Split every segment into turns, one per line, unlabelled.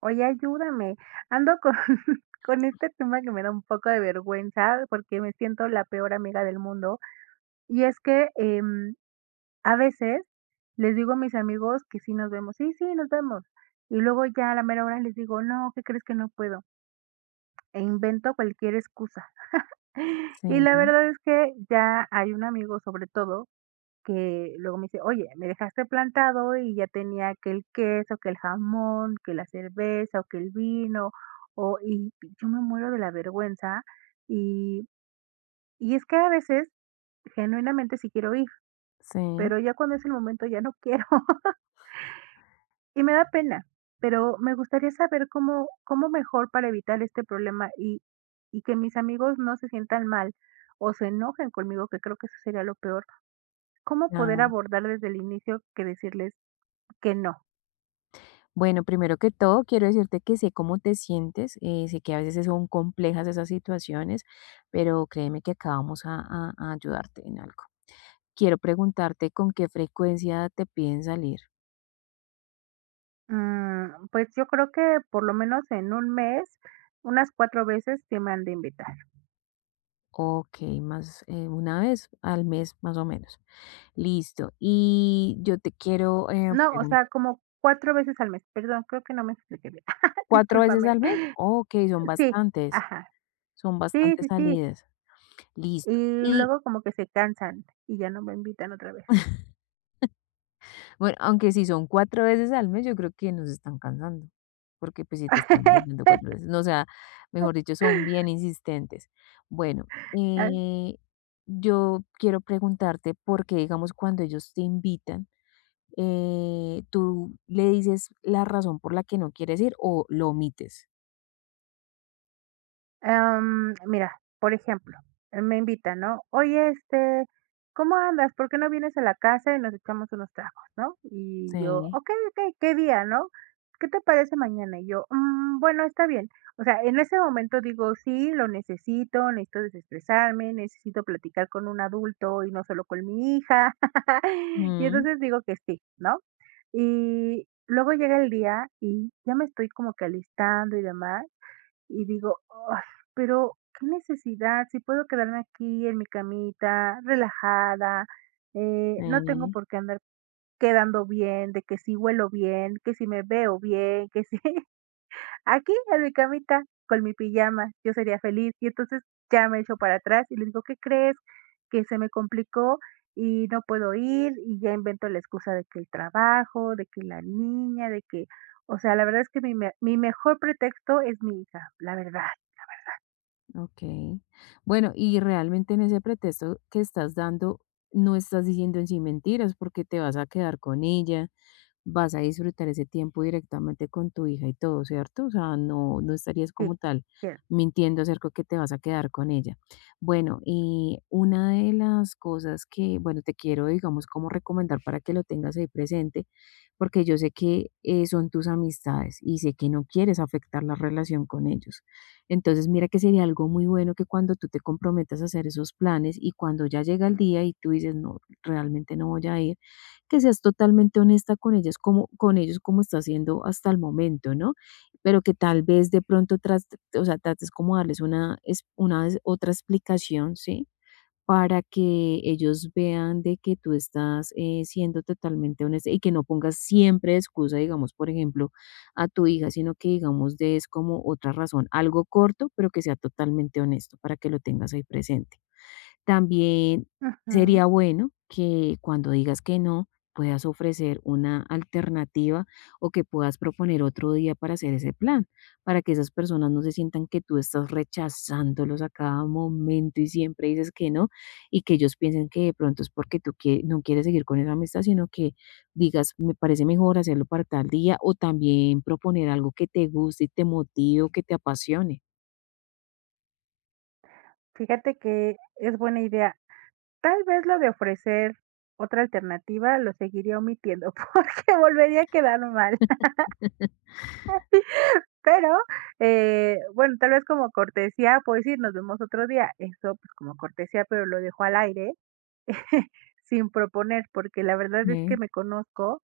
Oye, ayúdame. Ando con con este tema que me da un poco de vergüenza, porque me siento la peor amiga del mundo. Y es que, a veces les digo a mis amigos que sí nos vemos: "Sí, sí, nos vemos". Y luego ya a la mera hora les digo: "No, ¿qué crees que no puedo?". E invento cualquier excusa. Y la
Sí,
verdad es que ya hay un amigo, sobre todo que luego me dice: "Oye, me dejaste plantado y ya tenía que el queso, que el jamón, que la cerveza o que el vino", o y yo me muero de la vergüenza. Y y es que a veces genuinamente sí quiero ir,
sí,
pero ya cuando es el momento ya no quiero y me da pena, pero me gustaría saber cómo mejor para evitar este problema y que mis amigos no se sientan mal o se enojen conmigo, que creo que eso sería lo peor. ¿Cómo poder
claro.
abordar desde el inicio que decirles que no?
Bueno, primero que todo, quiero decirte que sé cómo te sientes, sé que a veces son complejas esas situaciones, pero créeme que acabamos a ayudarte en algo. Quiero preguntarte con qué frecuencia te piden salir.
Mm, pues yo creo que por lo menos en un mes, unas 4 veces sí me han de invitar.
Ok, más una vez al mes, más o menos. Listo. Y yo te quiero
No, o
preguntar,
sea, como 4 veces al mes. Perdón, creo que no me expliqué bien.
¿cuatro veces
Discúlpame.
al mes? Ok,
Sí, ajá.
son
Sí,
bastantes
sí, sí.
salidas.
Y
Listo. Y
luego como que se cansan y ya no me invitan otra vez.
bueno, aunque si son 4 veces al mes, yo creo que nos están cansando, porque, pues, si te están vendiendo 4 veces, no, o sea, mejor dicho, son bien insistentes. Bueno,
Ah,
yo quiero preguntarte por qué, digamos, cuando ellos te invitan, ¿tú le dices la razón por la que no quieres ir o lo omites?
Mira, por ejemplo, me invitan, ¿no? Oye, ¿cómo andas? ¿Por qué no vienes a la casa y nos echamos unos tragos, ¿no? Y yo,
Sí.
ok, ok, ¿qué día, no? ¿Qué te parece mañana? Y yo, "Mm, bueno, está bien. O sea, en ese momento digo, sí, lo necesito, necesito desestresarme, necesito platicar con un adulto y no solo con mi hija. Y
Ujú.
entonces digo que sí, ¿no? Y luego llega el día y ya me estoy como que alistando y demás y digo: "Ay, pero qué necesidad, si puedo quedarme aquí en mi camita, relajada,
Sí,
no tengo por qué andar quedando bien, de que si huelo bien, que si me veo bien, que si aquí en mi camita con mi pijama, yo sería feliz". Y entonces ya me echo para atrás y les digo: "¿Qué crees? Que se me complicó y no puedo ir", y ya invento la excusa de que el trabajo, de que la niña, de que o sea, la verdad es que mi mejor pretexto es mi hija, la verdad.
okey. Bueno, y realmente en ese pretexto que estás dando, no estás diciendo en sí mentiras, porque te vas a quedar con ella. Vas a disfrutar ese tiempo directamente con tu hija y todo, ¿cierto? O sea, no, no estarías
Sí,
como tal
bien.
mintiendo acerca de que te vas a quedar con ella. Bueno, y una de las cosas que, bueno, te quiero, digamos, como recomendar para que lo tengas ahí presente, porque yo sé que son tus amistades y sé que no quieres afectar la relación con ellos. Entonces, mira que sería algo muy bueno que cuando tú te comprometas a hacer esos planes y cuando ya llega el día y tú dices, no, realmente no voy a ir, que seas totalmente honesta con ellas, como con ellos, como está haciendo hasta el momento, ¿no? Pero que tal vez de pronto tras, o sea, trates como darles otra explicación, ¿sí? Para que ellos vean de que tú estás siendo totalmente honesta y que no pongas siempre de excusa, digamos, por ejemplo, a tu hija, sino que digamos des como otra razón, algo corto, pero que sea totalmente honesto para que lo tengas ahí presente. También
Ujú.
sería bueno que cuando digas que no, puedas ofrecer una alternativa o que puedas proponer otro día para hacer ese plan, para que esas personas no se sientan que tú estás rechazándolos a cada momento y siempre dices que no, y que ellos piensen que de pronto es porque no quieres seguir con esa amistad, sino que digas, me parece mejor hacerlo para tal día o también proponer algo que te guste y te motive o que te apasione.
Fíjate que es buena idea. Tal vez lo de ofrecer otra alternativa lo seguiría omitiendo porque volvería a quedar mal. Pero, bueno, tal vez como cortesía, puedo decir, nos vemos otro día. Eso, pues como cortesía, pero lo dejo al aire sin proponer, porque la verdad es que
Ujú,
me conozco.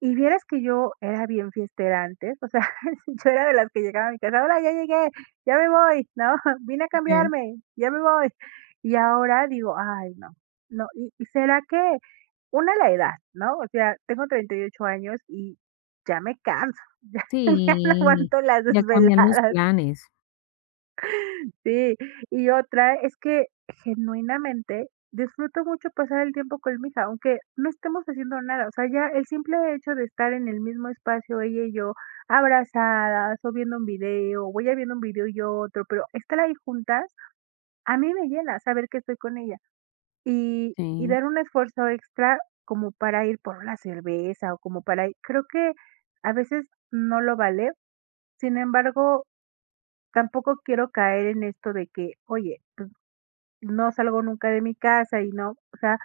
Y vieras que yo era bien fiestera antes, o sea, yo era de las que llegaba a mi casa, hola, ya llegué, ya me voy, ¿no? Vine a
sí.
cambiarme, ya me voy. Y ahora digo, ay, no, no, y será que una la edad, ¿no? O sea, tengo 38 años y ya me canso, ya, ya no
Sí,
aguanto las
ya cambian los
desveladas.
planes,
Sí, y otra es que genuinamente disfruto mucho pasar el tiempo con mi hija, aunque no estemos haciendo nada, o sea, ya el simple hecho de estar en el mismo espacio, ella y yo, abrazadas o viendo un video, o ella viendo un video y yo otro, pero estar ahí juntas, a mí me llena saber que estoy con ella y
sí.
dar un esfuerzo extra como para ir por una cerveza o como para ir, creo que a veces no lo vale, sin embargo, tampoco quiero caer en esto de que, oye, no salgo nunca de mi casa y no, o sea,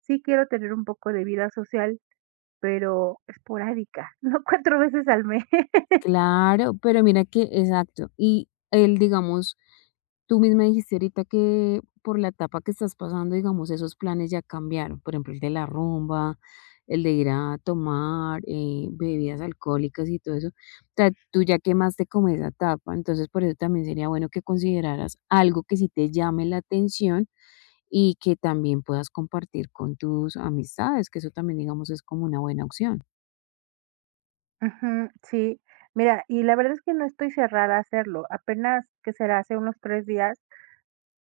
sí quiero tener un poco de vida social, pero esporádica, no 4 veces al mes.
Claro, pero mira que exacto. Y él digamos, tú misma dijiste ahorita que por la etapa que estás pasando, digamos, esos planes ya cambiaron. Por ejemplo, el de la rumba, el de ir a tomar bebidas alcohólicas y todo eso. O sea, tú ya quemaste como esa etapa. Entonces, por eso también sería bueno que consideraras algo que sí te llame la atención y que también puedas compartir con tus amistades, que eso también, digamos, es como una buena opción.
Ujú, sí. Mira, y la verdad es que no estoy cerrada a hacerlo. Apenas, ¿que será? Hace unos 3 días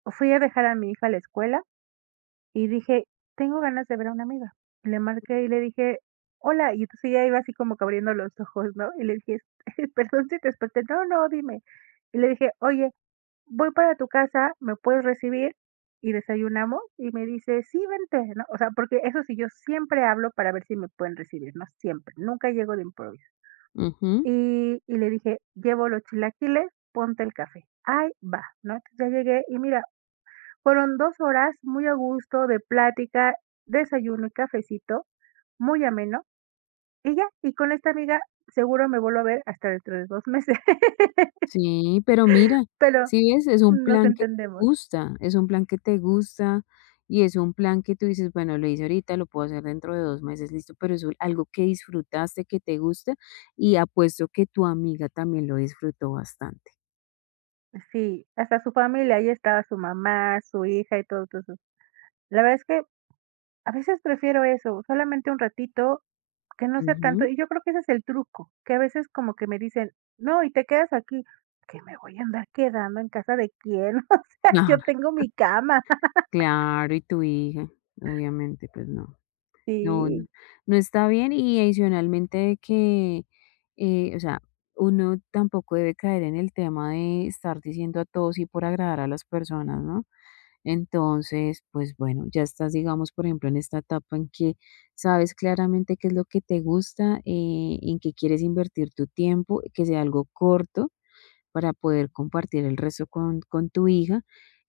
fui a dejar a mi hija a la escuela y dije: "Tengo ganas de ver a una amiga". Le marqué y le dije: "Hola", y entonces ella iba así como que abriendo los ojos, ¿no? Y le dije: "Perdón si te desperté". "No, no, dime". Y le dije: "Oye, voy para tu casa, ¿me puedes recibir? Y desayunamos y me dice, sí, vente, ¿no? O sea, porque eso sí, yo siempre hablo para ver si me pueden recibir, ¿no? Siempre, nunca llego de improviso.
Ujú.
Y le dije, llevo los chilaquiles, ponte el café. Ay, va, ¿no? Entonces ya llegué y mira, fueron dos horas muy a gusto de plática, desayuno y cafecito, muy ameno. Y ya, y con esta amiga seguro me vuelvo a ver hasta dentro de dos meses,
Sí, pero mira,
pero
si ves, es un
nos
plan que te
entendemos.
gusta, es un plan que te gusta y es un plan que tú dices, bueno, lo hice ahorita, lo puedo hacer dentro de dos meses, listo, pero es algo que disfrutaste, que te gusta y apuesto que tu amiga también lo disfrutó bastante.
Sí, hasta su familia, ahí estaba su mamá, su hija y todo, todo eso. La verdad es que a veces prefiero eso, solamente un ratito, que no sea tanto,
Ujú.
y yo creo que ese es el truco, que a veces como que me dicen, no, y te quedas aquí, que me voy a andar quedando en casa de quién, o sea,
Ah,
yo tengo mi cama.
claro, y tu hija, obviamente, pues no. No, no,
Sí,
no está bien y adicionalmente que, o sea, uno tampoco debe caer en el tema de estar diciendo a todos y por agradar a las personas, ¿no? Entonces, pues bueno, ya estás, digamos, por ejemplo, en esta etapa en que sabes claramente qué es lo que te gusta, en qué quieres invertir tu tiempo, que sea algo corto para poder compartir el resto con tu hija.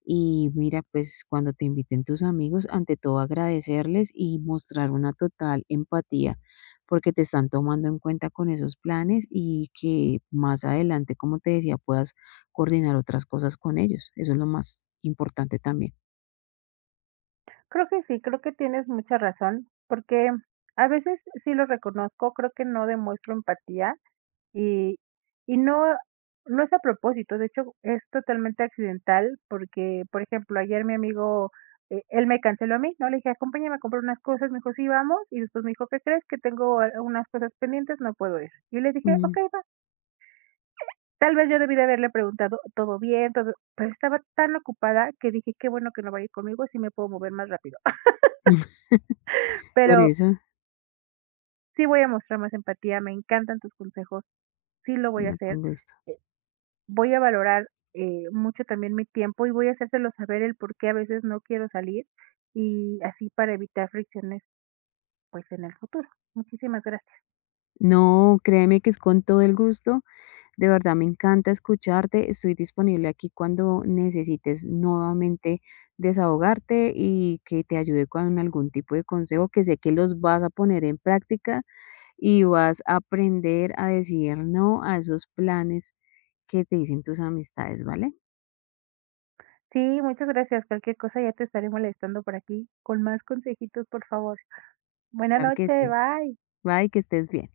Y mira, pues cuando te inviten tus amigos, ante todo agradecerles y mostrar una total empatía, porque te están tomando en cuenta con esos planes y que más adelante, como te decía, puedas coordinar otras cosas con ellos. Eso es lo más importante también.
sí, creo que tienes mucha razón, porque a veces sí lo reconozco, creo que no demuestro empatía. Y y no es a propósito, de hecho, es totalmente accidental porque, por ejemplo, ayer mi amigo, él me canceló a mí, ¿no? Le dije: "Acompáñame a comprar unas cosas", me dijo: "Sí, vamos", y después me dijo: "¿Qué crees? Que tengo a unas cosas pendientes, no puedo ir". Y le dije:
Mm.
"Okey, va". Tal vez yo debí de haberle preguntado: "¿Todo bien? Todo", pero estaba tan ocupada que dije: "Qué bueno que no vaya conmigo, así me puedo mover más rápido".
Por
Pero
eso,
sí voy a mostrar más empatía, me encantan tus consejos, sí lo voy a
no,
hacer.
con gusto.
Voy a valorar, mucho también mi tiempo y voy a hacérselo saber el por qué a veces no quiero salir y así para evitar fricciones, pues, en el futuro. Muchísimas gracias.
No, créeme que es con todo el gusto. De verdad, me encanta escucharte. Estoy disponible aquí cuando necesites nuevamente desahogarte y que te ayude con algún tipo de consejo que sé que los vas a poner en práctica y vas a aprender a decir no a esos planes que te dicen tus amistades, ¿vale?
Sí, muchas gracias. Cualquier cosa ya te estaré molestando por aquí con más consejitos, por favor. Buena
Claro que
noche,
sí.
bye.
Bye, que estés bien.